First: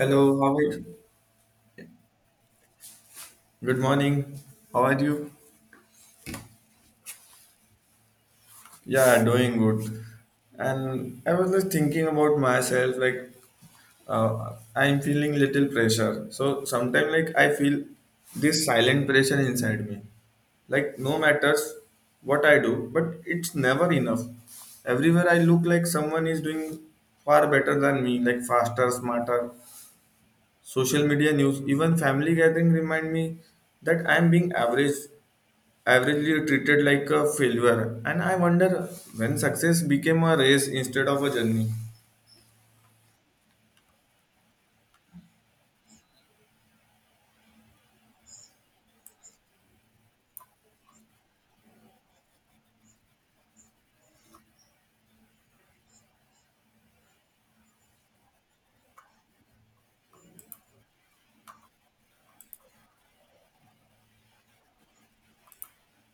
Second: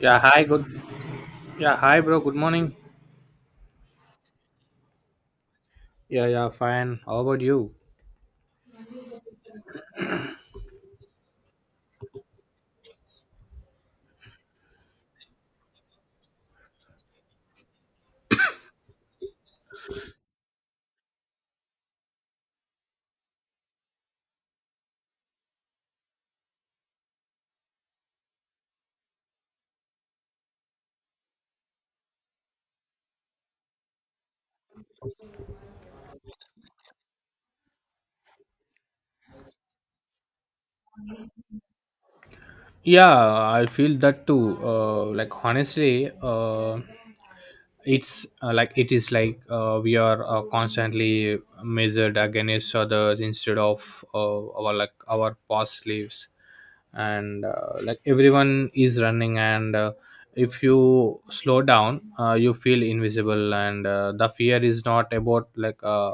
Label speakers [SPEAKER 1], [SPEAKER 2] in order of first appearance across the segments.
[SPEAKER 1] Yeah, hi,
[SPEAKER 2] how are
[SPEAKER 1] good.
[SPEAKER 2] you?
[SPEAKER 1] Yeah, hi, bro. Good morning.
[SPEAKER 2] Good morning. How are you?
[SPEAKER 1] Yeah, yeah, fine. How about you?
[SPEAKER 2] Yeah, doing good. And I was just thinking about myself, like I'm feeling little pressure. So sometimes, like I feel this silent pressure inside me. Like no matters what I do, but it's never enough. Everywhere I look, like someone is doing far better than me, like faster, smarter. Social media news, even family gathering remind me that I'm being averagely treated like a failure. And I wonder when success became a race instead of a journey.
[SPEAKER 1] Yeah, I feel that too. Like honestly, it's like it is like we are constantly measured against others instead of our past lives and like everyone is running and if you slow down you feel invisible, and the fear is not about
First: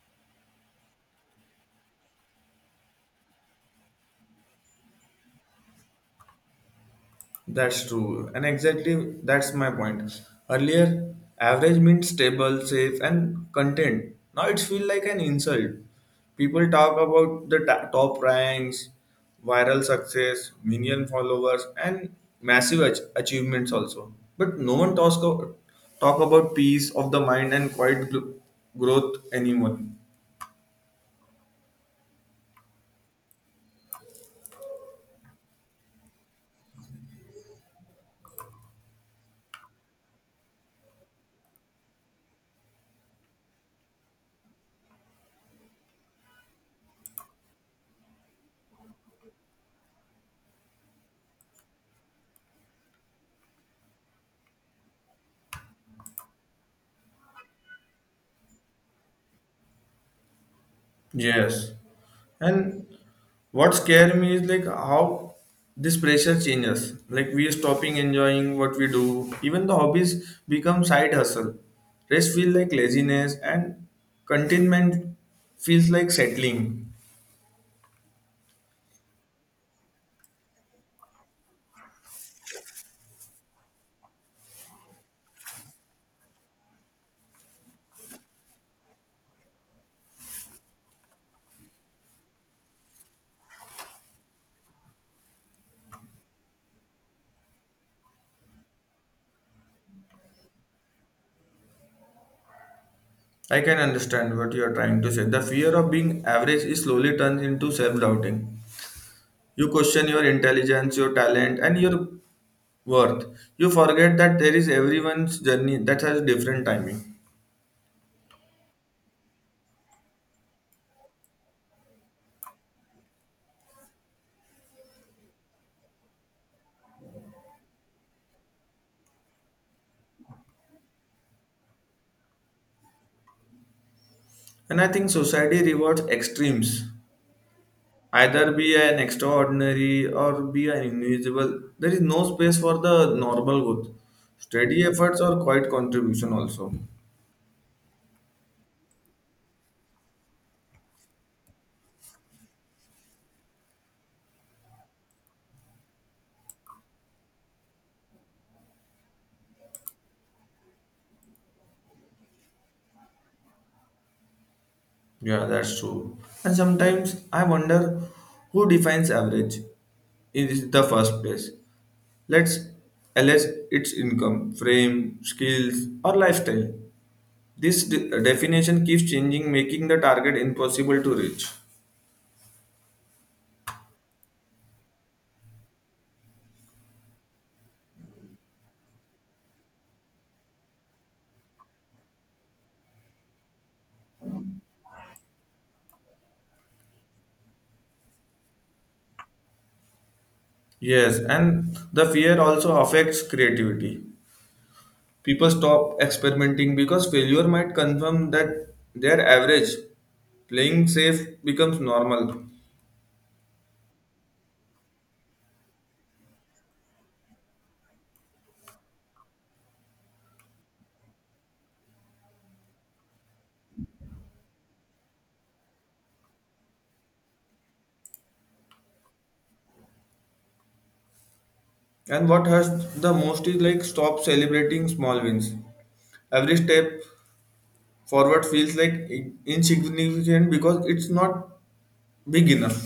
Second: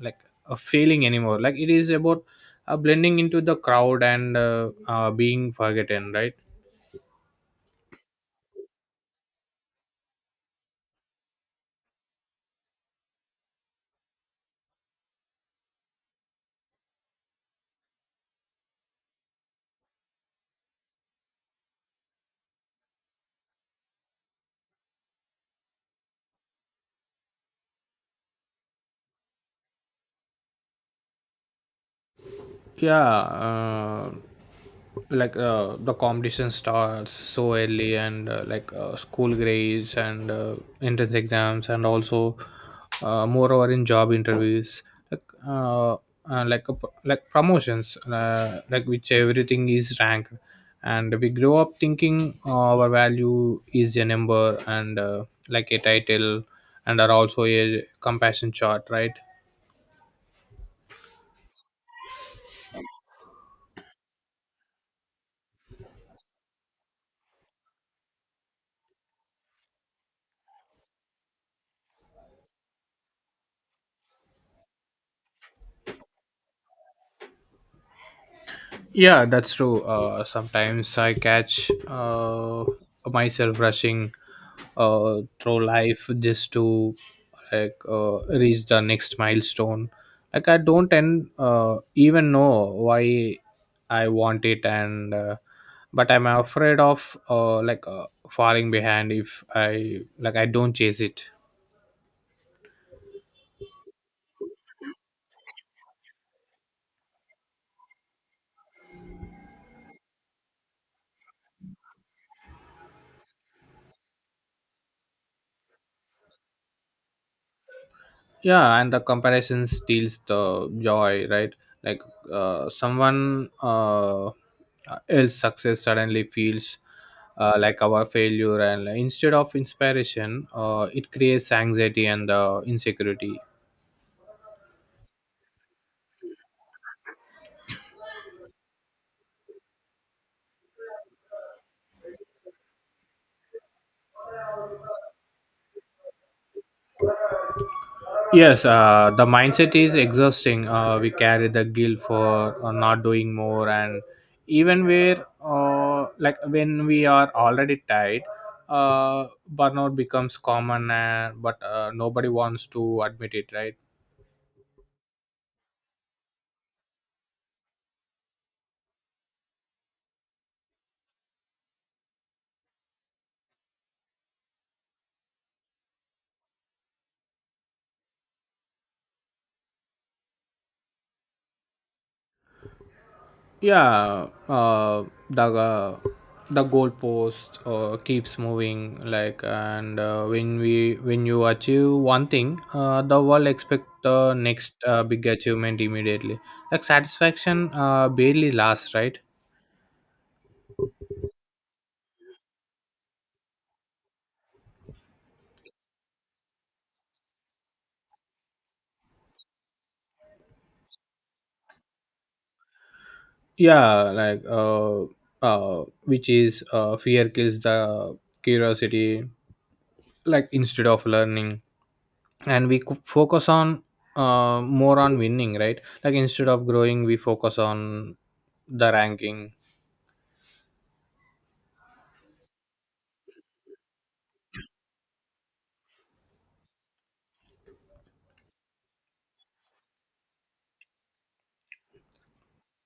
[SPEAKER 1] like a failing anymore. Like it is about blending into the crowd and being forgotten, right?
[SPEAKER 2] That's true. And exactly that's my point. Earlier, average means stable, safe, and content. Now it feels like an insult. People talk about the top ranks, viral success, million followers, and massive achievements also. But no one talks about peace of the mind and quiet growth anymore.
[SPEAKER 1] Yeah, the competition starts so early and school grades and entrance exams, and also moreover in job interviews, like like a p like promotions, like which everything is ranked, and we grow up thinking our value is a number and like a title, and are also a compassion chart, right?
[SPEAKER 2] Yes. And what scares me is like how this pressure changes. Like we are stopping enjoying what we do. Even the hobbies become side hustle. Rest feels like laziness and contentment feels like settling.
[SPEAKER 1] Yeah, that's true. Sometimes I catch myself rushing through life just to reach the next milestone. Like I don't and even know why I want it, and but I'm afraid of falling behind if I don't chase it.
[SPEAKER 2] I can understand what you are trying to say. The fear of being average is slowly turns into self-doubting. You question your intelligence, your talent, and your worth. You forget that there is everyone's journey that has different timing.
[SPEAKER 1] Yeah, and the comparison steals the joy, right? Like someone else success suddenly feels like our failure, and instead of inspiration it creates anxiety and insecurity.
[SPEAKER 2] And I think society rewards extremes. Either be an extraordinary or be an invisible. There is no space for the normal good. Steady efforts or quiet contribution also.
[SPEAKER 1] Yes, the mindset is exhausting. We carry the guilt for not doing more, and even where, like when we are already tired, uh, burnout becomes common, but nobody wants to admit it, right?
[SPEAKER 2] Yeah, that's true. And sometimes I wonder who defines average in the first place. Let's LS its income, frame, skills, or lifestyle. This definition keeps changing, making the target impossible to reach.
[SPEAKER 1] Yeah, the uh, the goalpost keeps moving, like and when you achieve one thing the world expect the next big achievement immediately. Like satisfaction barely lasts, right?
[SPEAKER 2] Yes, and the fear also affects creativity. People stop experimenting because failure might confirm that their average. Playing safe becomes normal.
[SPEAKER 1] Yeah, which is fear kills the curiosity. Like instead of learning and we focus on more on winning, right? Like instead of growing we focus on the ranking.
[SPEAKER 2] And what hurts the most is like stop celebrating small wins. Every step forward feels like insignificant because it's not big enough.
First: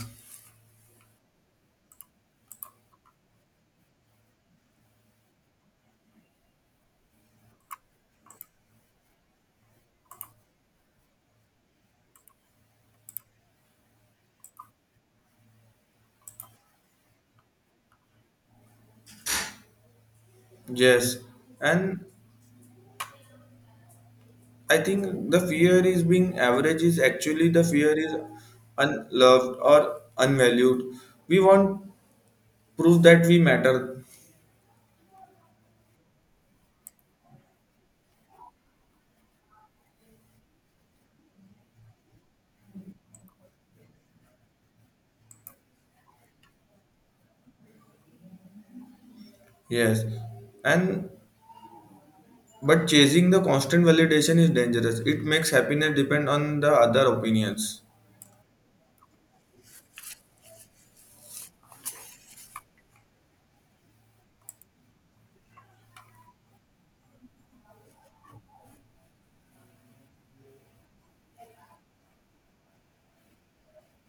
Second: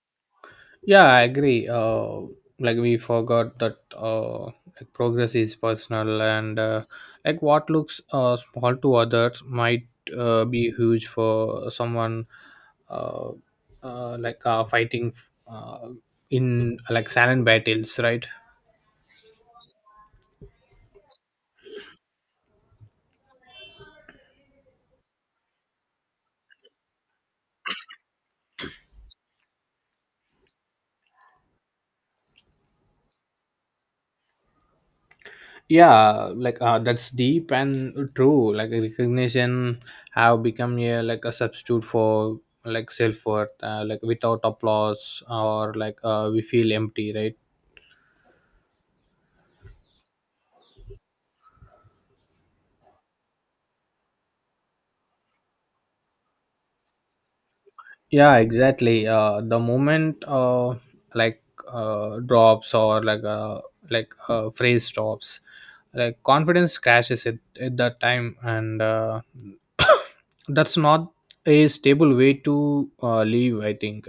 [SPEAKER 1] Yeah, I agree. Like we forgot that like progress is personal and like what looks small to others might be huge for someone, uh, fighting uh, in like silent battles, right?
[SPEAKER 2] Yes, and I think the fear is being average is actually the fear is unloved or unvalued. We want proof that we matter.
[SPEAKER 1] Yeah, that's deep and true. Like recognition have become a like a substitute for like self-worth. Like without applause or we feel empty, right?
[SPEAKER 2] Yes. And but chasing the constant validation is dangerous. It makes happiness depend on the other opinions.
[SPEAKER 1] Yeah, exactly. The moment like drops or phrase stops, like confidence crashes at that time and that's not a stable way to live, I think.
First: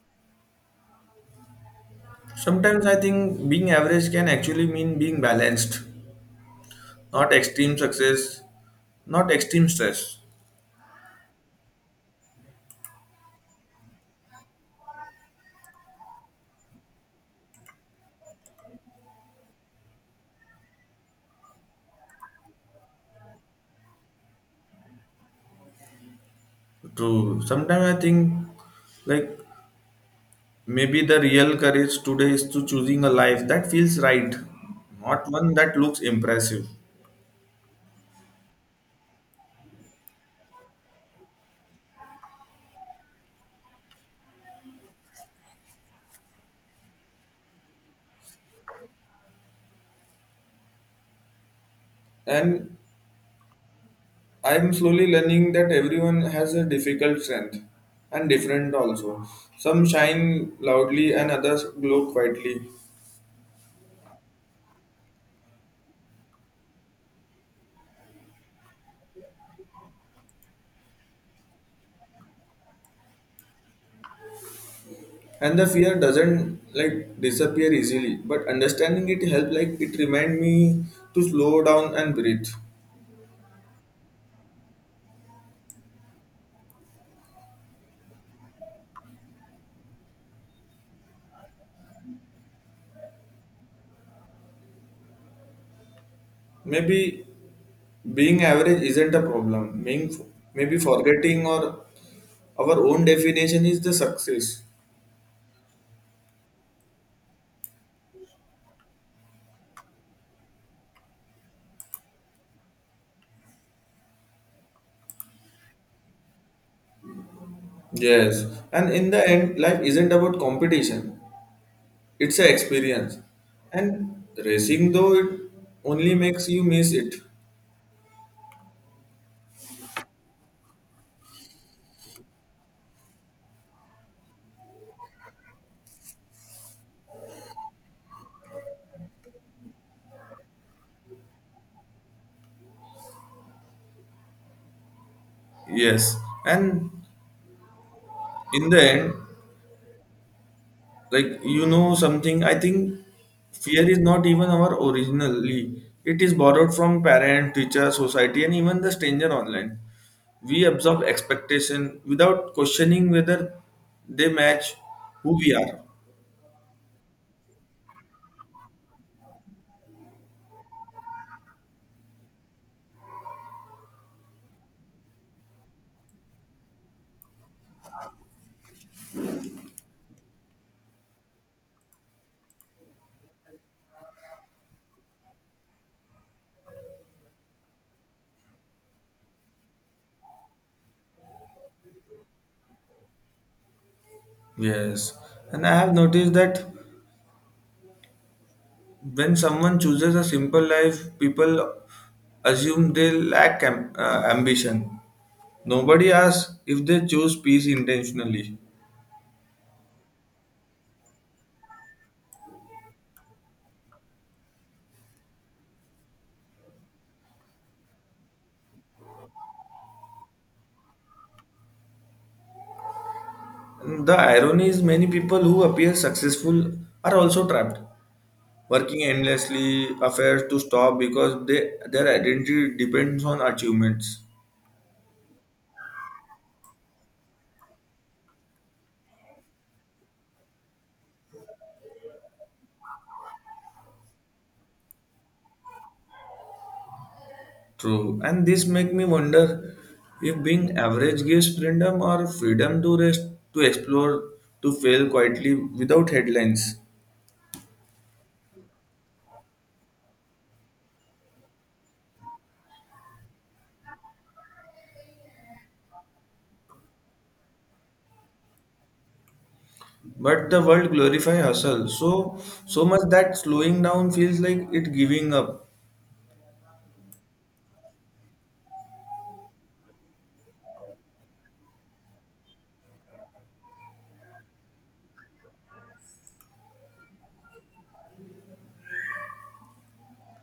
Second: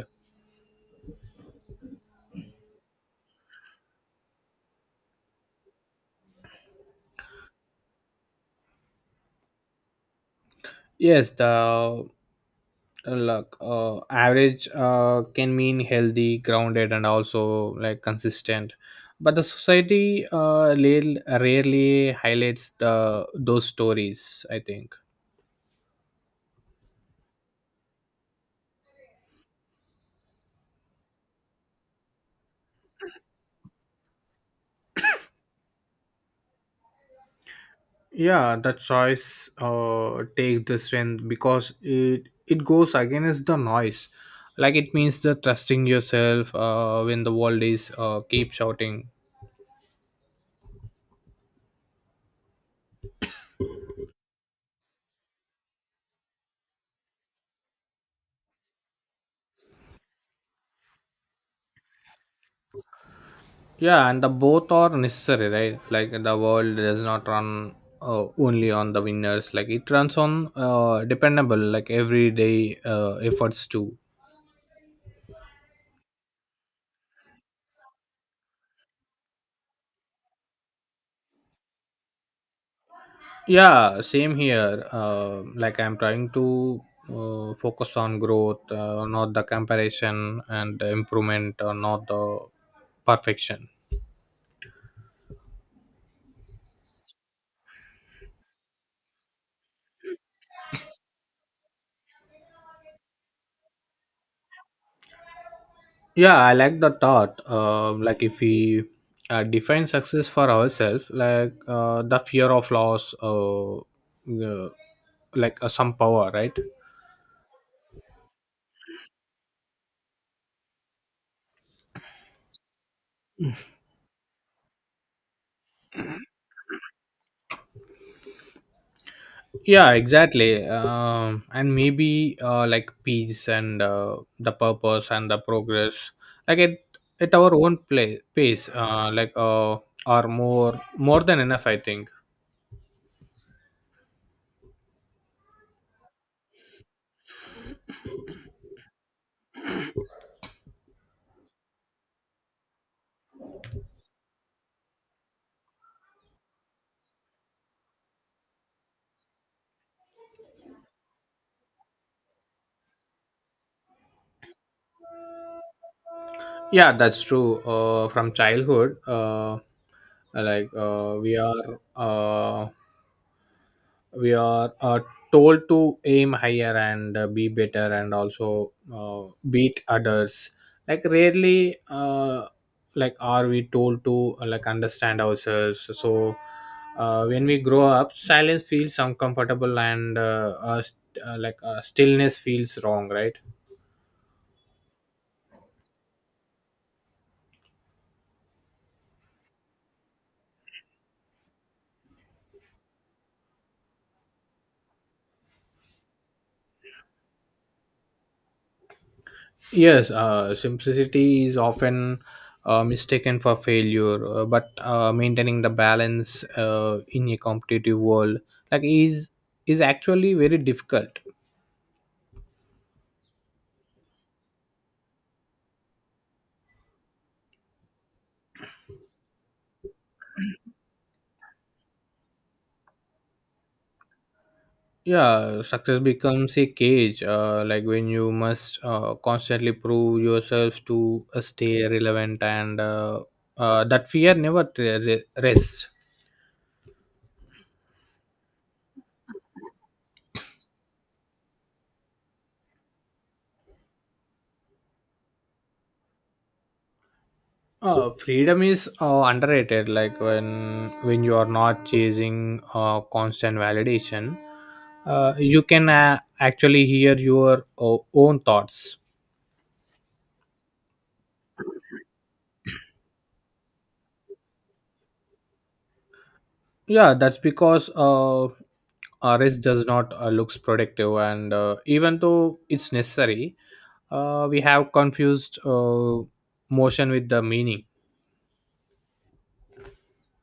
[SPEAKER 2] Sometimes I think being average can actually mean being balanced, not extreme success, not extreme stress.
[SPEAKER 1] Yes, the average can mean healthy, grounded, and also like consistent. But the society uh, rarely highlights the those stories, I think.
[SPEAKER 2] True. Sometimes I think like maybe the real courage today is to choosing a life that feels right, not one that looks impressive.
[SPEAKER 1] Yeah, the choice takes the strength because it goes against the noise. Like it means the trusting yourself when the world is keep shouting.
[SPEAKER 2] And I'm slowly learning that everyone has a difficult strength and different also. Some shine loudly and others glow quietly.
[SPEAKER 1] Yeah, and the both are necessary, right? Like the world does not run only on the winners. Like it runs on dependable, like everyday efforts too.
[SPEAKER 2] And the fear doesn't like disappear easily, but understanding it helped like it remind me to slow down and breathe.
[SPEAKER 1] Yeah, same here. Like I'm trying to focus on growth, not the comparison, and the improvement, or not the perfection.
[SPEAKER 2] Maybe being average isn't a problem. Being maybe forgetting or our own definition is the success.
[SPEAKER 1] Yeah, I like the thought. Like if we define success for ourselves, like the fear of loss some power, right?
[SPEAKER 2] Yes, and in the end, life isn't about competition. It's an experience, and racing though it only makes you miss it.
[SPEAKER 1] Yeah, exactly. And maybe like peace and the purpose and the progress, like it at our own pace are more than enough, I think.
[SPEAKER 2] Yes, and in the end, like you know something, I think fear is not even our originally, it is borrowed from parent, teacher, society, and even the stranger online. We absorb expectation without questioning whether they match who we are.
[SPEAKER 1] Yeah, that's true. From childhood, like we are told to aim higher and be better, and also beat others. Like rarely, are we told to understand ourselves. So when we grow up, silence feels uncomfortable, and stillness feels wrong, right?
[SPEAKER 2] Yes, and I have noticed that when someone chooses a simple life, people assume they lack ambition. Nobody asks if they choose peace intentionally.
[SPEAKER 1] Yes, simplicity is often mistaken for failure, but maintaining the balance in a competitive world, like is actually very difficult.
[SPEAKER 2] The irony is, many people who appear successful are also trapped, working endlessly, affairs to stop because their identity depends on achievements.
[SPEAKER 1] Yeah, success becomes a cage, like when you must constantly prove yourself to stay relevant, and that fear never rests.
[SPEAKER 2] True. And this make me wonder if being average gives freedom or freedom to rest, to explore, to fail quietly without headlines.
[SPEAKER 1] Freedom is underrated. Like when you are not chasing constant validation, you can actually hear your own thoughts.
[SPEAKER 2] But the world glorify hustle so much that slowing down feels like it giving up.
[SPEAKER 1] Yeah, that's because rest does not looks productive, and even though it's necessary, we have confused motion with the meaning.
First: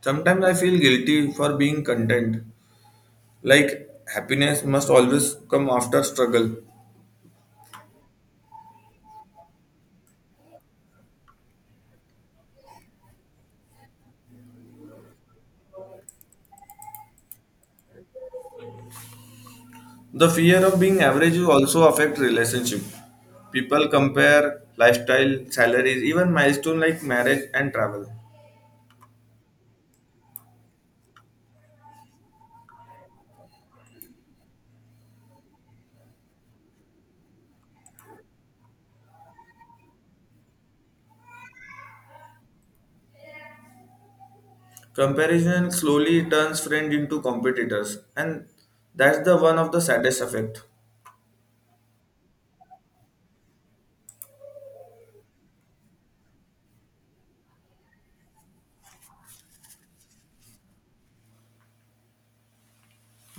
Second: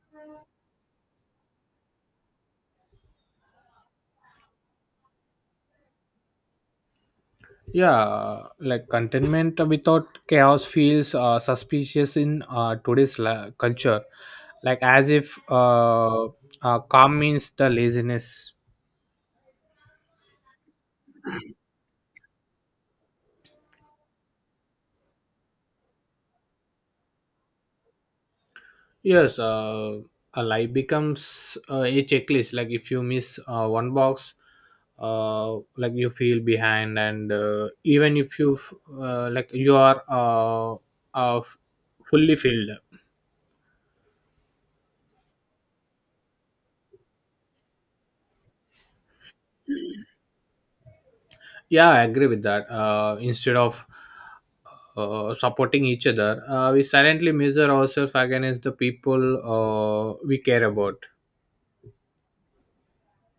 [SPEAKER 2] Sometimes I feel guilty for being content. Like happiness must always come after struggle.
[SPEAKER 1] Yeah, like contentment without chaos feels suspicious in uh, today's culture, like as if calm means the laziness.
[SPEAKER 2] The fear of being average will also affect relationship. People compare lifestyle, salaries, even milestone like marriage and travel.
[SPEAKER 1] Yes, a life becomes a checklist. Like if you miss one box, like you feel behind, and even if you f- like you are uh, fully filled.
[SPEAKER 2] Comparison slowly turns friend into competitors, and that's the one of the saddest effect.
[SPEAKER 1] Yeah, I agree with that. Instead of supporting each other, we silently measure ourselves against the people we care about.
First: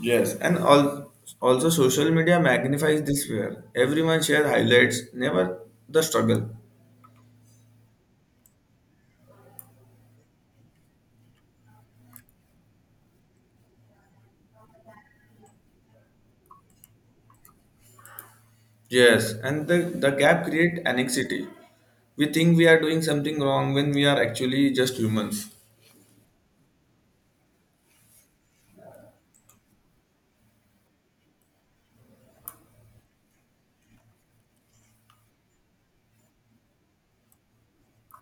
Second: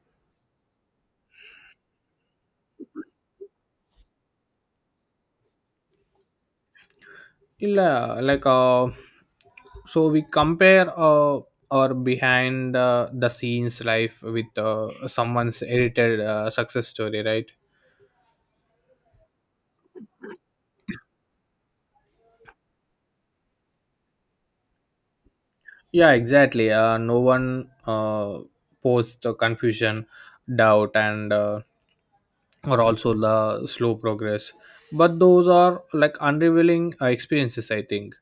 [SPEAKER 2] Yes, and also social media magnifies this fear. Everyone share highlights, never the struggle.
[SPEAKER 1] Yeah, so we compare our behind the scenes life with someone's edited success story, right?
[SPEAKER 2] Yes, and the gap create anxiety. We think we are doing something wrong when we are actually just humans.
[SPEAKER 1] Yeah, exactly. No one posts confusion, doubt, and or also the slow progress. But those are like unrevealing experiences, I think.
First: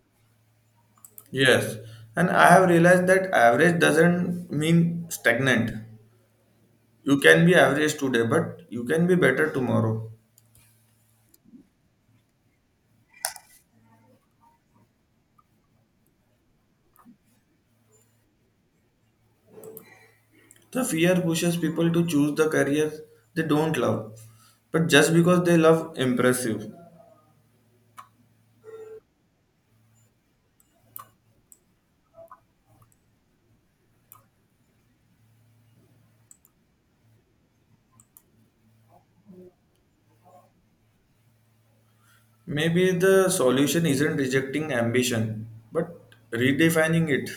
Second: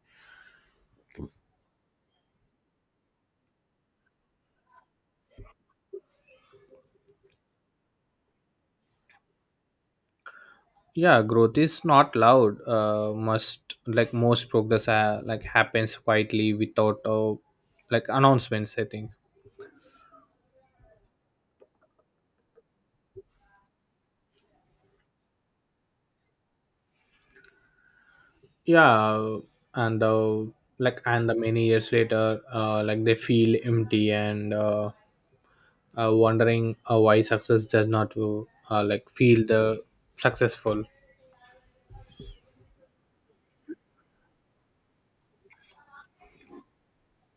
[SPEAKER 2] Yes, and I have realized that average doesn't mean stagnant. You can be average today, but you can be better tomorrow.
[SPEAKER 1] Yeah, growth is not loud. Must like Most progress like happens quietly without like announcements, I think.
[SPEAKER 2] The fear pushes people to choose the career they don't love, but just because they love impressive.
[SPEAKER 1] Yeah, and the many years later like they feel empty and wondering why success does not like feel the successful.
[SPEAKER 2] Maybe the solution isn't rejecting ambition, but redefining it.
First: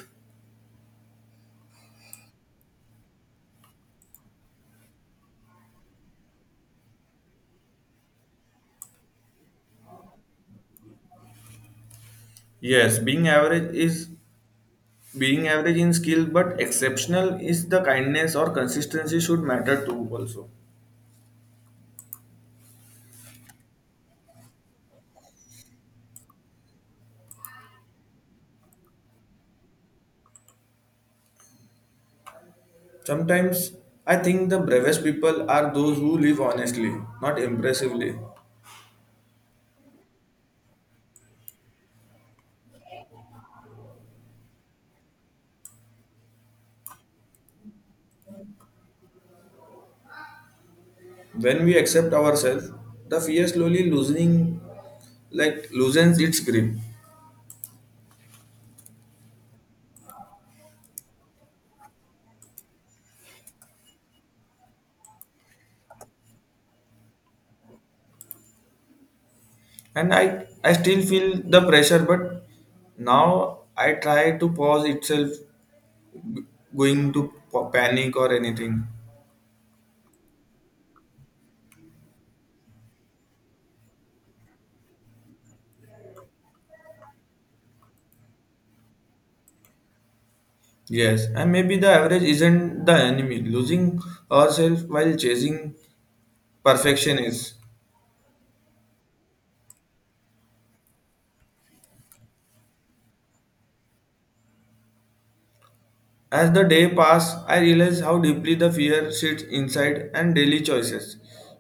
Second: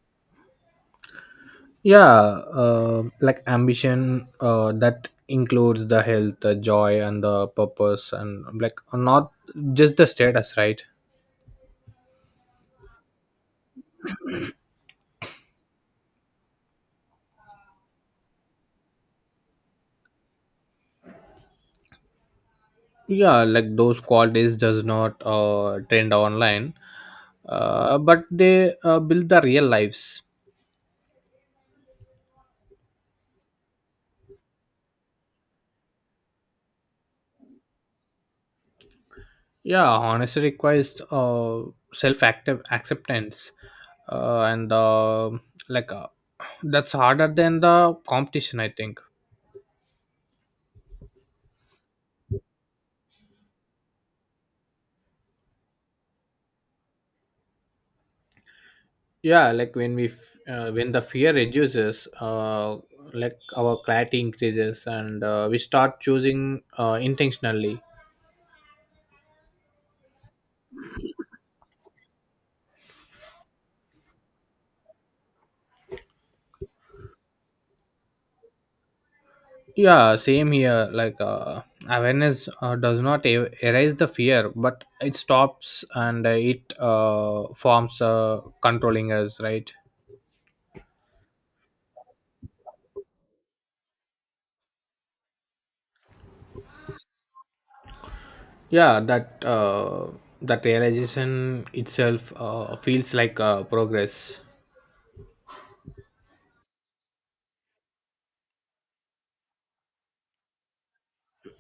[SPEAKER 1] Yeah, like ambition that includes the health, the joy, and the purpose, and like not just the status, right?
[SPEAKER 2] Yes, being average is being average in skill, but exceptional is the kindness or consistency should matter too also.
[SPEAKER 1] Yeah, like those qualities does not trend online, but they build the real lives.
[SPEAKER 2] Sometimes I think the bravest people are those who live honestly, not impressively.
[SPEAKER 1] Yeah, honesty requires self active acceptance, uh, and like uh, that's harder than the competition, I think.
[SPEAKER 2] When we accept ourselves, the fear slowly loosening, like loosens its grip.
[SPEAKER 1] Yeah, like when the fear reduces uh, like our clarity increases, and we start choosing intentionally.
[SPEAKER 2] And I still feel the pressure, but now I try to pause itself going to panic or anything.
[SPEAKER 1] Yeah, same here. Awareness does not erase the fear, but it stops, and it forms controlling us, right?
[SPEAKER 2] Yes, and maybe the average isn't the enemy. Losing ourselves while chasing perfection is.
[SPEAKER 1] Yeah, that realization itself feels like progress.
[SPEAKER 2] As the day pass, I realize how deeply the fear sits inside and daily choices.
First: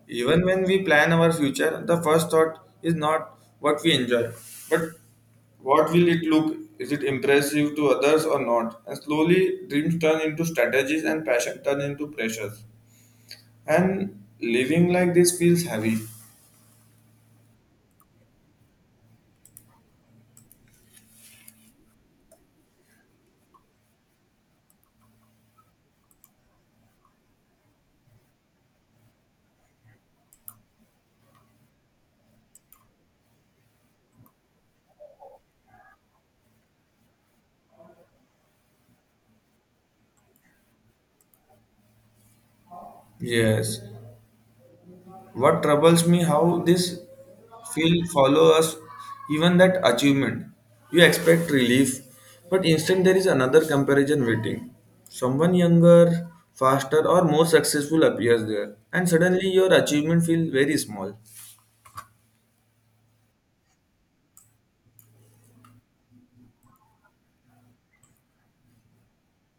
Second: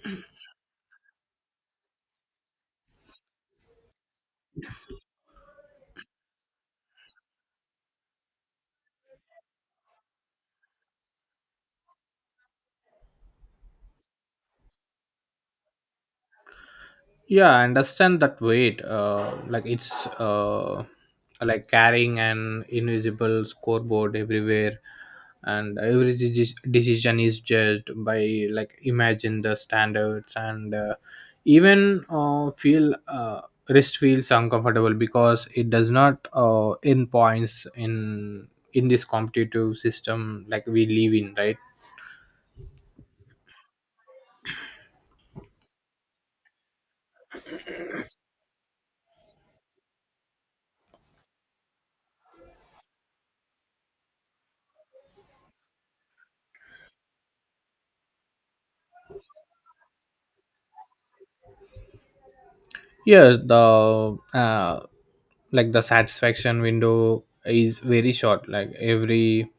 [SPEAKER 2] Even when we plan our future, the first thought is not what we enjoy, but what will it look? Is it impressive to others or not? And slowly, dreams turn into strategies and passion turn into pressures. And living like this feels heavy.
[SPEAKER 1] Yeah, I understand that weight. Like it's like carrying an invisible scoreboard everywhere, and every decision is judged by like imagine the standards, and even feel wrist feels uncomfortable because it does not earn points in this competitive system like we live in, right?
[SPEAKER 2] Yes. What troubles me how this feel follow us even that achievement. You expect relief, but instant there is another comparison waiting. Someone younger, faster or more successful appears there and suddenly your achievement feels very small.
[SPEAKER 1] Yeah, the satisfaction window is very short. Like every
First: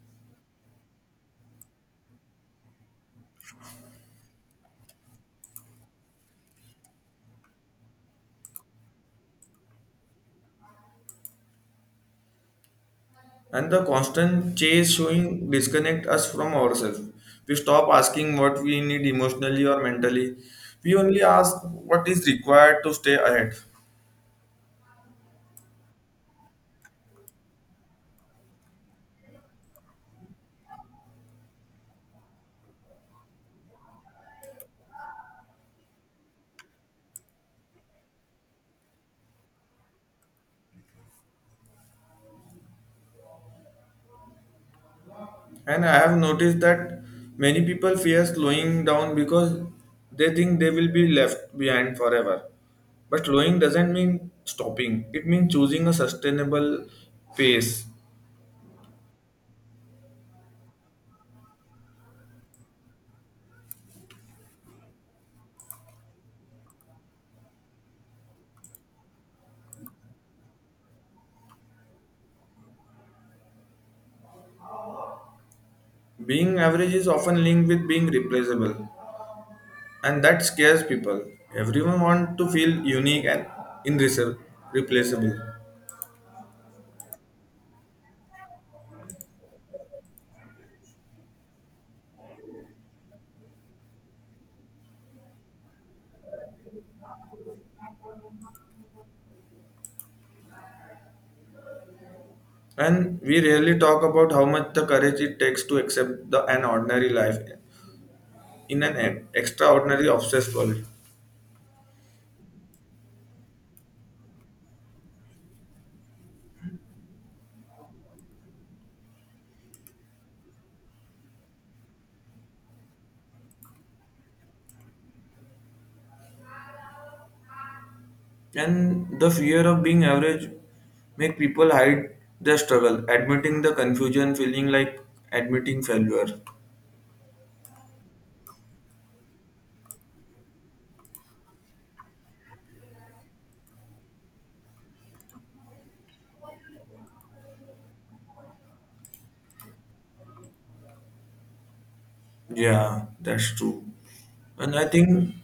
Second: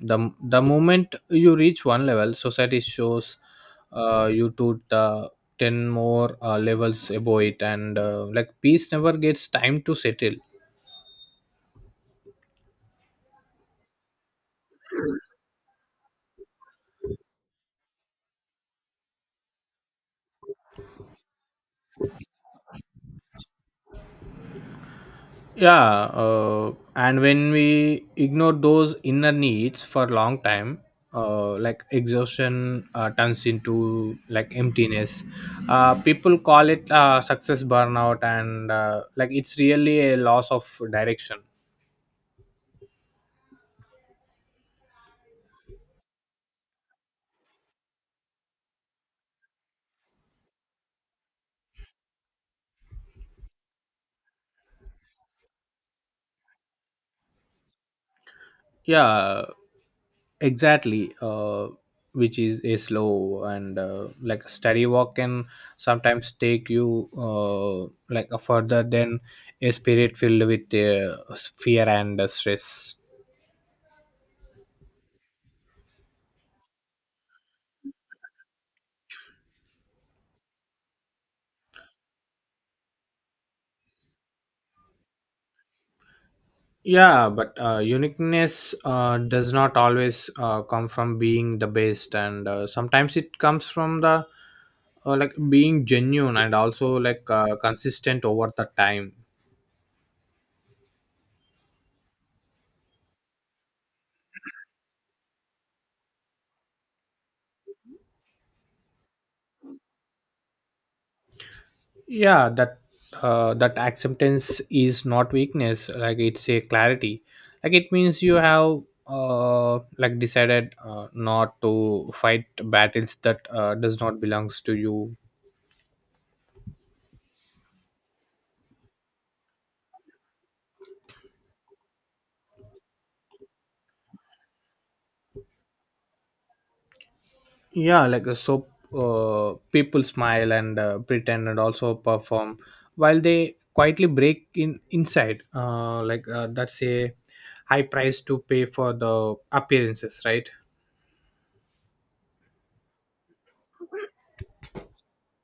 [SPEAKER 1] the moment you reach one level, society shows you to the 10 more levels above it, and like peace never gets time to settle.
[SPEAKER 2] And the constant chase showing disconnect us from ourselves. We stop asking what we need emotionally or mentally. We only ask what is required to stay ahead.
[SPEAKER 1] Yeah, and when we ignore those inner needs for a long time, like exhaustion turns into like emptiness. People call it success burnout, and like it's really a loss of direction.
[SPEAKER 2] And I have noticed that many people fear slowing down because they think they will be left behind forever. But slowing doesn't mean stopping, it means choosing a sustainable pace.
[SPEAKER 1] Yeah, exactly. Which is a slow and like a study walk can sometimes take you like a further than a spirit filled with fear and stress.
[SPEAKER 2] Being average is often linked with being replaceable, and that scares people. Everyone wants to feel unique and irreplaceable.
[SPEAKER 1] Yeah, but uniqueness does not always come from being the best, and sometimes it comes from the like being genuine, and also like consistent over the time.
[SPEAKER 2] And we rarely talk about how much the courage it takes to accept an ordinary life in an extraordinary obsessed world.
[SPEAKER 1] Yeah, that acceptance is not weakness. Like it's a clarity. Like it means you have decided not to fight battles that does not belongs to you.
[SPEAKER 2] And the fear of being average make people hide their struggle, admitting the confusion feeling like admitting failure.
[SPEAKER 1] Yeah, so people smile and pretend, and also perform while they quietly break in inside. That's a high price to pay for the appearances, right?
[SPEAKER 2] Yeah, that's true. And I think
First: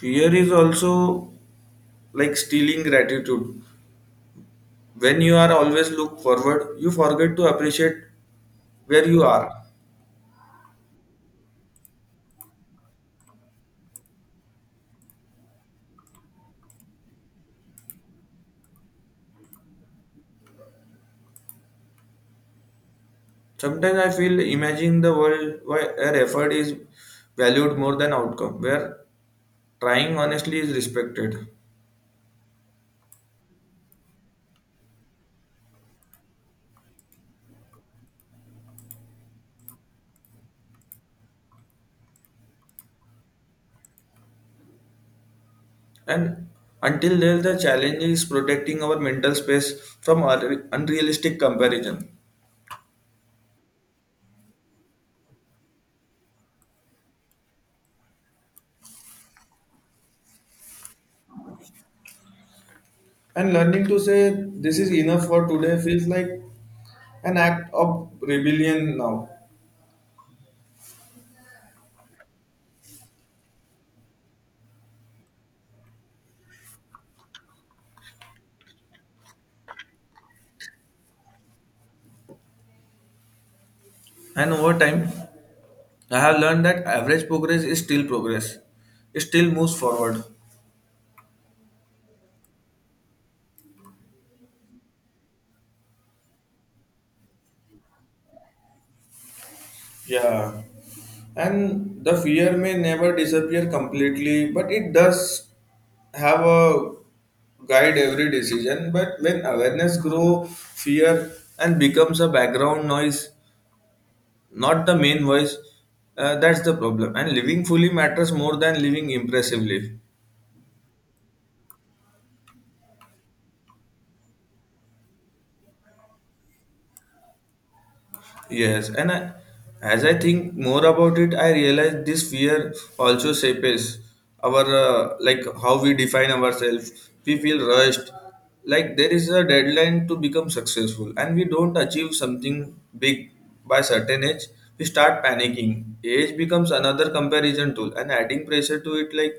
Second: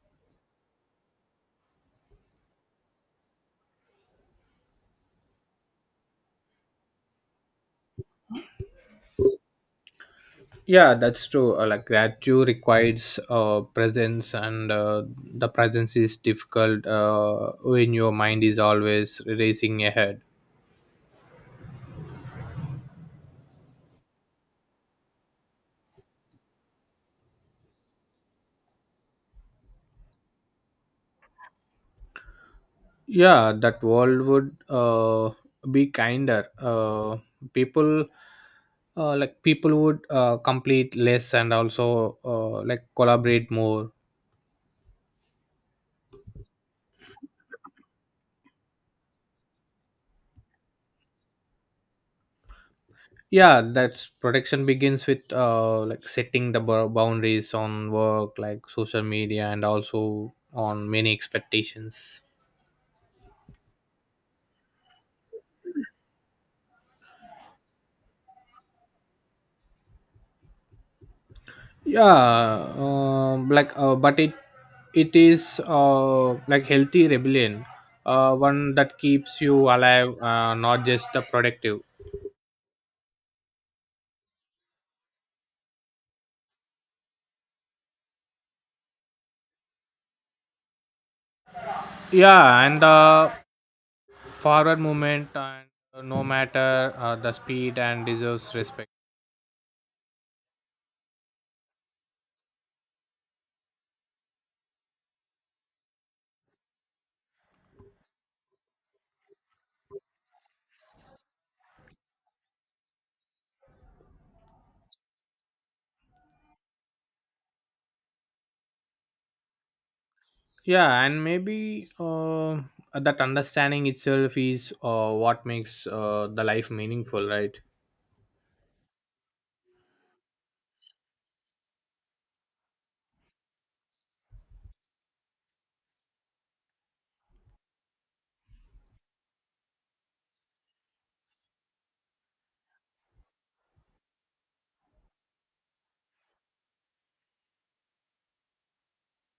[SPEAKER 2] fear is also like stealing gratitude. When you are always look forward, you forget to appreciate where you are.
[SPEAKER 1] Yeah, that's true. Like gratitude requires presence, and the presence is difficult when your mind is always racing ahead.
[SPEAKER 2] Sometimes I feel imagining the world where effort is valued more than outcome, where trying honestly is respected.
[SPEAKER 1] Yeah, that world would be kinder. People, People would complete less, and also like collaborate more.
[SPEAKER 2] And until then, the challenge is protecting our mental space from unrealistic comparison.
[SPEAKER 1] Yeah, that's protection begins with like setting the boundaries on work, like social media, and also on many expectations.
[SPEAKER 2] And learning to say this is enough for today feels like an act of rebellion now.
[SPEAKER 1] Yeah, but it is like healthy rebellion, one that keeps you alive, not just the productive.
[SPEAKER 2] And over time, I have learned that average progress is still progress. It still moves forward.
[SPEAKER 1] Yeah, and forward movement, and no matter the speed, and deserves respect.
[SPEAKER 2] Yeah, and the fear may never disappear completely, but it does have a guide every decision. But when awareness grow, fear and becomes a background noise, not the main voice. That's the problem. And living fully matters more than living impressively.
[SPEAKER 1] Yeah, and maybe that understanding itself is what makes the life meaningful, right?
[SPEAKER 2] Yes, and I, as I think more about it, I realize this fear also shapes our like how we define ourselves. We feel rushed, like there is a deadline to become successful, and we don't achieve something big by certain age. We start panicking. Age becomes another comparison tool, and adding pressure to it, like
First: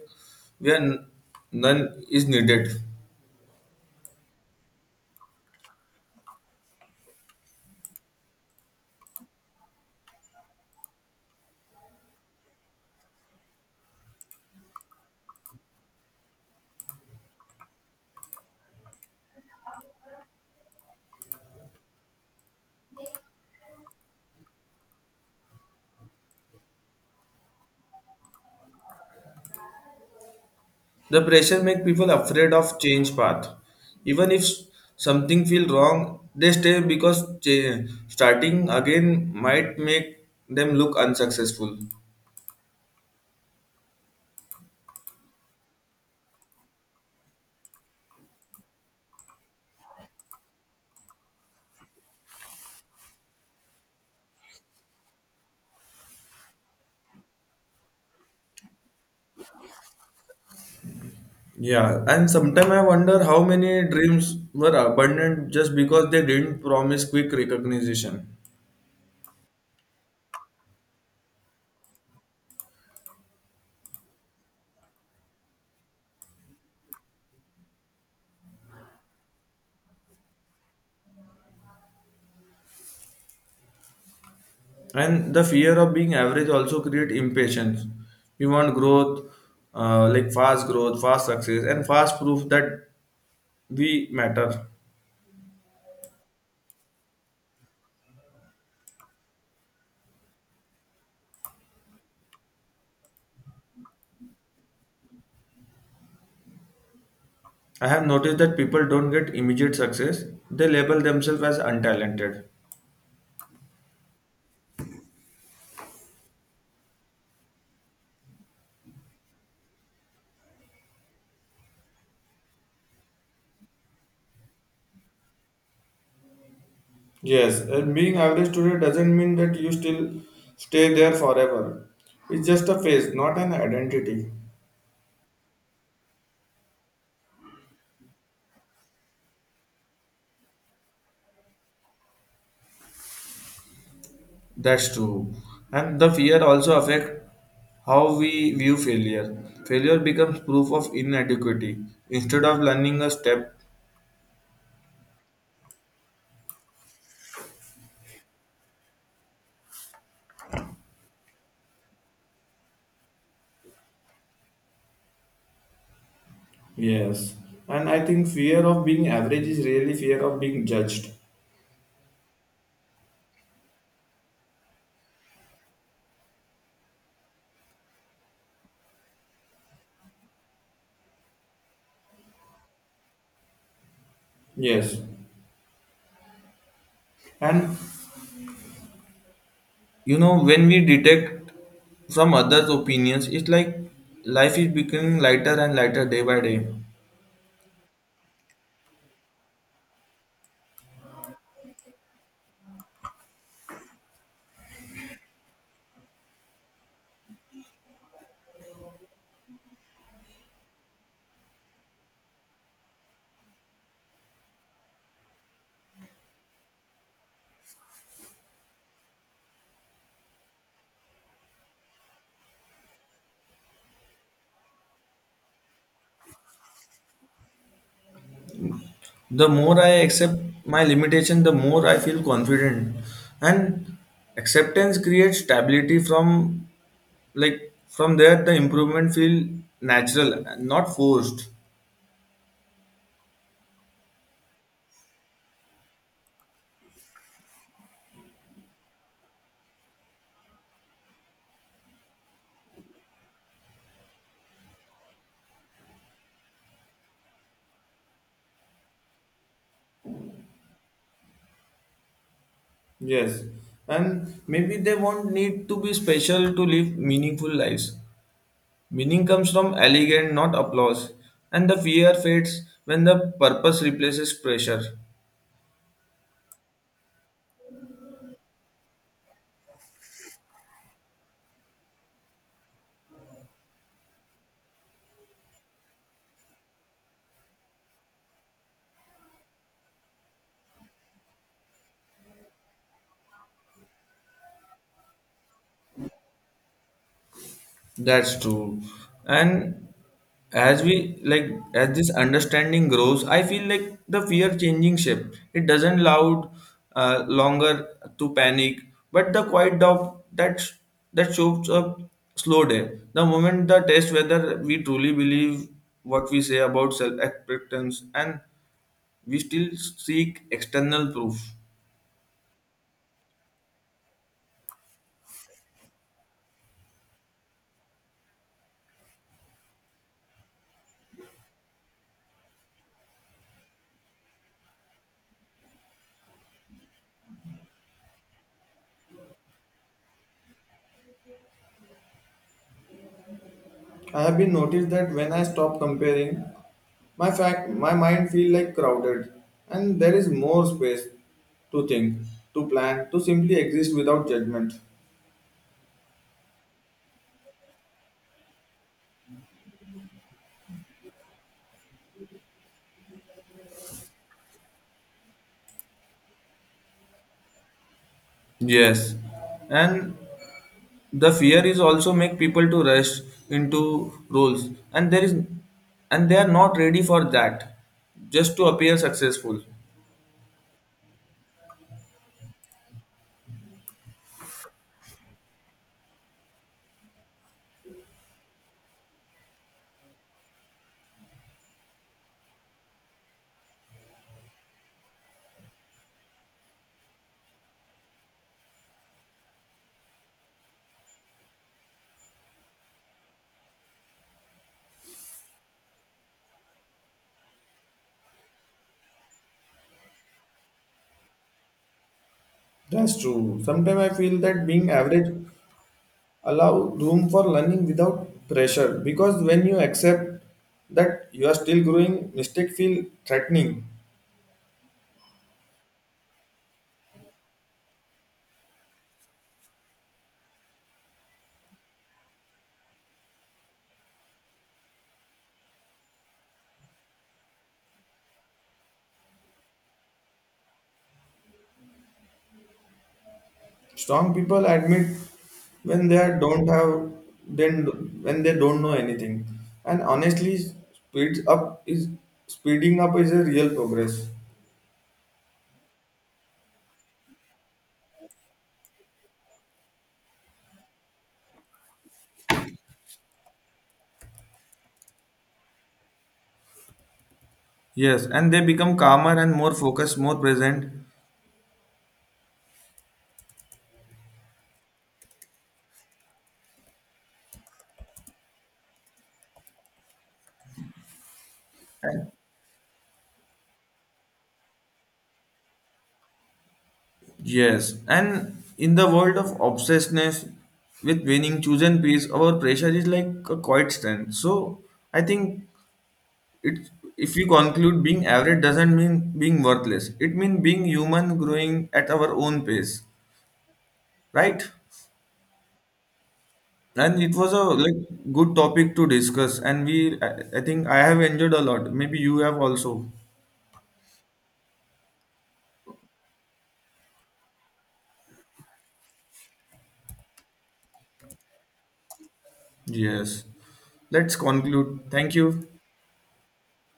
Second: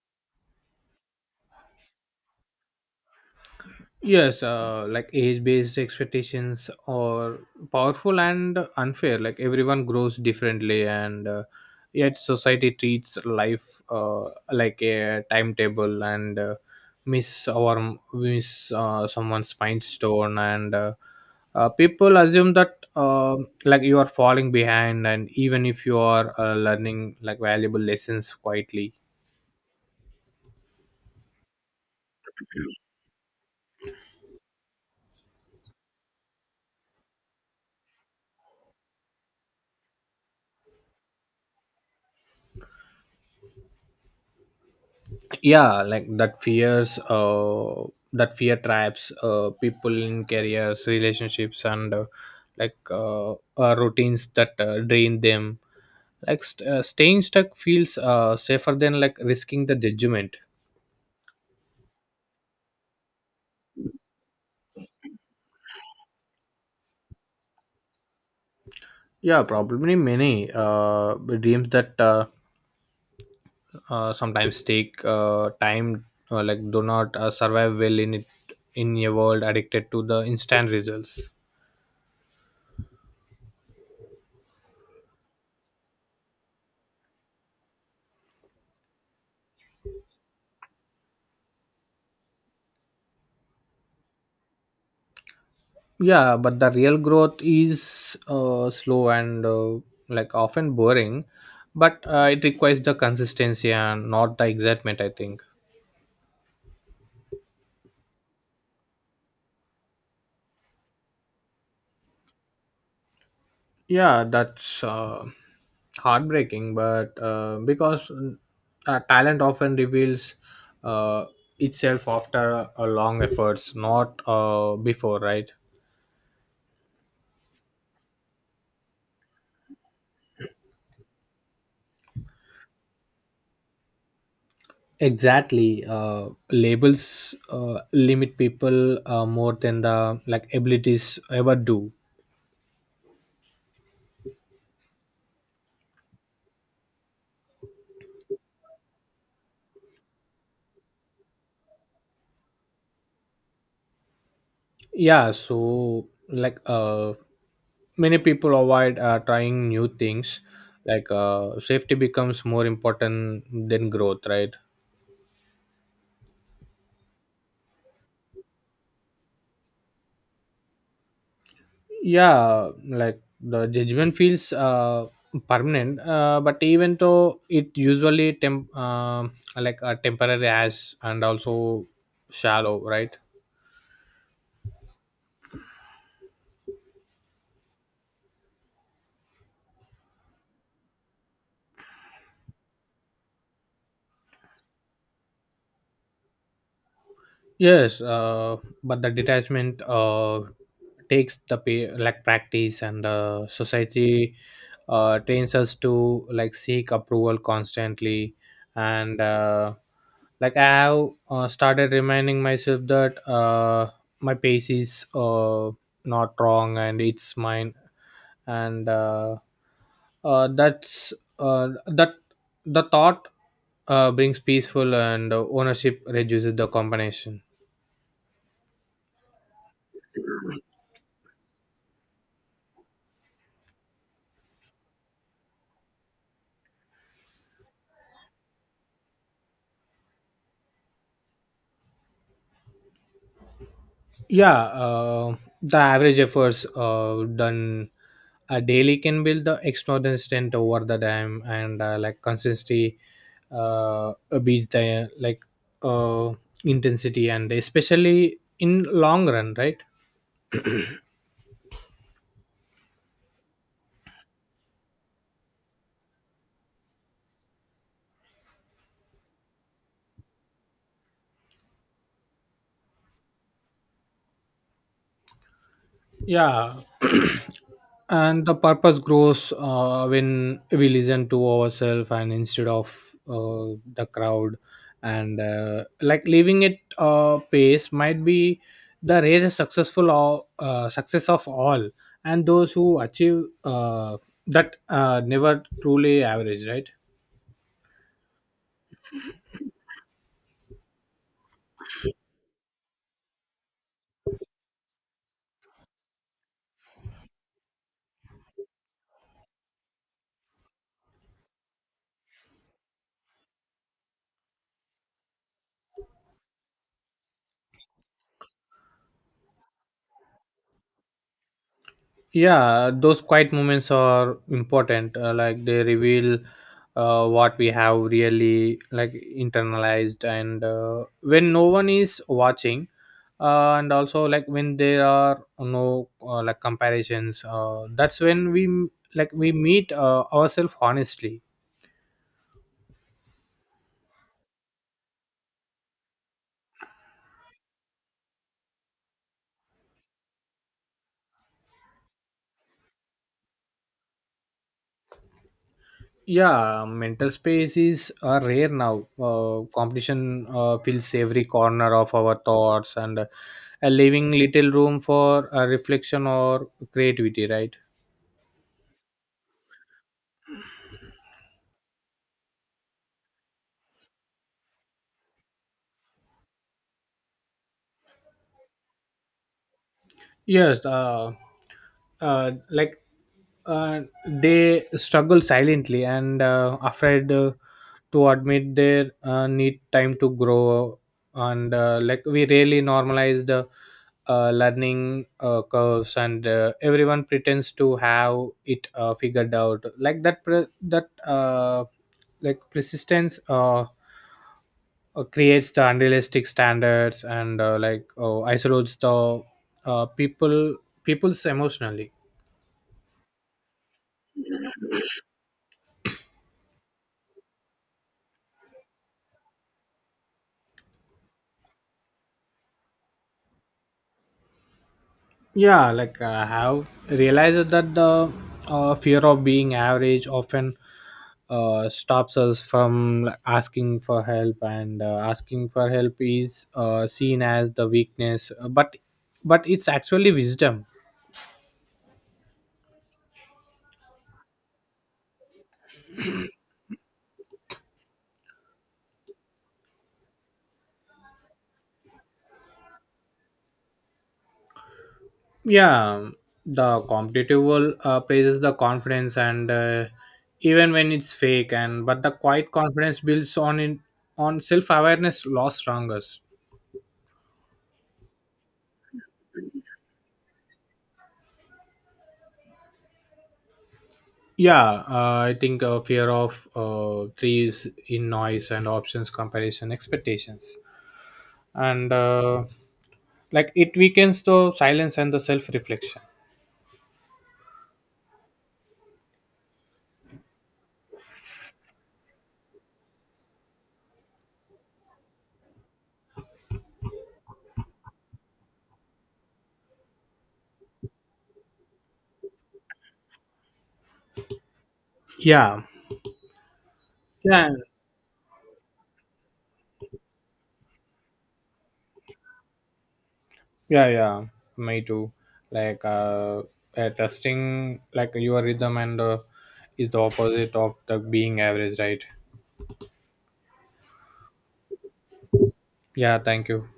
[SPEAKER 2] we are none is needed.
[SPEAKER 1] Yes, like age based expectations are powerful and unfair. Like everyone grows differently, and yet society treats life like a timetable and miss or miss someone's milestone, and people assume that like you are falling behind, and even if you are learning like valuable lessons quietly.
[SPEAKER 2] The pressure make people afraid of change path. Even if something feel wrong, they stay because starting again might make them look unsuccessful.
[SPEAKER 1] Yeah, like that fear traps people in careers, relationships, and like routines that drain them. Like staying stuck feels safer than like risking the judgment.
[SPEAKER 2] Yeah, and sometimes I wonder how many dreams were abandoned just because they didn't promise quick recognition.
[SPEAKER 1] Yeah, probably many dreams that sometimes take time like do not survive well in it, in a world addicted to the instant results.
[SPEAKER 2] And the fear of being average also create impatience. We want growth, like fast growth, fast success, and fast proof that we matter.
[SPEAKER 1] Yeah, but the real growth is slow and like often boring, but it requires the consistency and not the excitement, I think.
[SPEAKER 2] I have noticed that people don't get immediate success. They label themselves as untalented.
[SPEAKER 1] Yeah, that's heartbreaking, but because talent often reveals uh, itself after a long efforts, not before, right?
[SPEAKER 2] Yes, and being average today doesn't mean that you still stay there forever. It's just a phase, not an identity.
[SPEAKER 1] Exactly, labels limit people more than the like abilities ever do.
[SPEAKER 2] That's true. And the fear also affects how we view failure. Failure becomes proof of inadequity instead of learning a step.
[SPEAKER 1] Yeah, so like many people avoid trying new things. Like safety becomes more important than growth, right?
[SPEAKER 2] Yes, and I think fear of being average is really fear of being judged.
[SPEAKER 1] Yeah, like the judgment feels permanent, but even though it usually temp like a temporary as, and also shallow, right?
[SPEAKER 2] Yes, and you know when we detect from others opinions, it's like life is becoming lighter and lighter day by day.
[SPEAKER 1] Yes, but the detachment takes the pay, like practice, and the society trains us to like seek approval constantly. And like I have started reminding myself that my pace is not wrong and it's mine, and that the thought brings peaceful, and ownership reduces the combination.
[SPEAKER 2] The more I accept my limitation, the more I feel confident. And acceptance creates stability, from like from there the improvement feel natural, not forced.
[SPEAKER 1] Yeah, the average efforts done daily can build the extraordinary strength over the time, and like consistency uh, beats the like uh, intensity, and especially in long run, right?
[SPEAKER 2] Yes, and maybe they won't need to be special to live meaningful lives. Meaning comes from elegance, not applause, and the fear fades when the purpose replaces pressure.
[SPEAKER 1] Yeah, and the purpose grows when we listen to ourselves and instead of the crowd, and like leaving it pace might be the rarest successful or success of all, and those who achieve that, never truly average, right?
[SPEAKER 2] That's true. And as we like as this understanding grows, I feel like the fear changing shape. It doesn't loud longer to panic, but the quiet doubt that shows up slow day. The moment the test whether we truly believe what we say about self acceptance and we still seek external proof.
[SPEAKER 1] Yeah, those quiet moments are important, like they reveal what we have really like internalized, and when no one is watching, and also like when there are no like comparisons, that's when like we meet ourselves honestly.
[SPEAKER 2] I have been noticed that when I stop comparing, my mind feel like crowded and there is more space to think, to plan, to simply exist without judgment.
[SPEAKER 1] Yeah, mental space is rare now. Competition fills every corner of our thoughts, and leaving little room for reflection or creativity, right?
[SPEAKER 2] Yes, and the fear is also make people to rush into roles, and they are not ready for that, just to appear successful.
[SPEAKER 1] Yes, like uh, they struggle silently and afraid to admit they need time to grow. And like we really normalize the learning curves, and everyone pretends to have it figured out. Like that, like persistence. Creates the unrealistic standards, and like isolates the uh, people people's emotionally.
[SPEAKER 2] That's true. Sometimes I feel that being average allow room for learning without pressure, because when you accept that you are still growing, mistake feel threatening.
[SPEAKER 1] Yeah, like I have realized that the fear of being average often stops us from like asking for help, and asking for help is seen as the weakness, but it's actually wisdom.
[SPEAKER 2] Strong people admit when they don't have, then when they don't know anything, and honestly speeds up is speeding up is a real progress.
[SPEAKER 1] Yeah, the competitive world praises the confidence, and even when it's fake, and but the quiet confidence builds on self-awareness lost strongest.
[SPEAKER 2] Yes, and they become calmer and more focused, more present.
[SPEAKER 1] Yeah, I think fear of trees in noise and options, comparison, expectations, and like it weakens the silence and the self-reflection.
[SPEAKER 2] Yes, and in the world of obsessiveness with winning chosen piece, our pressure is like a quiet strength. So I think it if we conclude being average doesn't mean being worthless. It means being human growing at our own pace. Right?
[SPEAKER 1] Yeah.
[SPEAKER 2] And it was a
[SPEAKER 1] Yeah.
[SPEAKER 2] like good topic to discuss and I think I have enjoyed a lot. Maybe you have also.
[SPEAKER 1] Yeah, yeah, me too. Like, trusting like your rhythm and is the opposite of the being average, right?
[SPEAKER 2] Yes. Let's conclude. Thank you.
[SPEAKER 1] Yeah, thank you.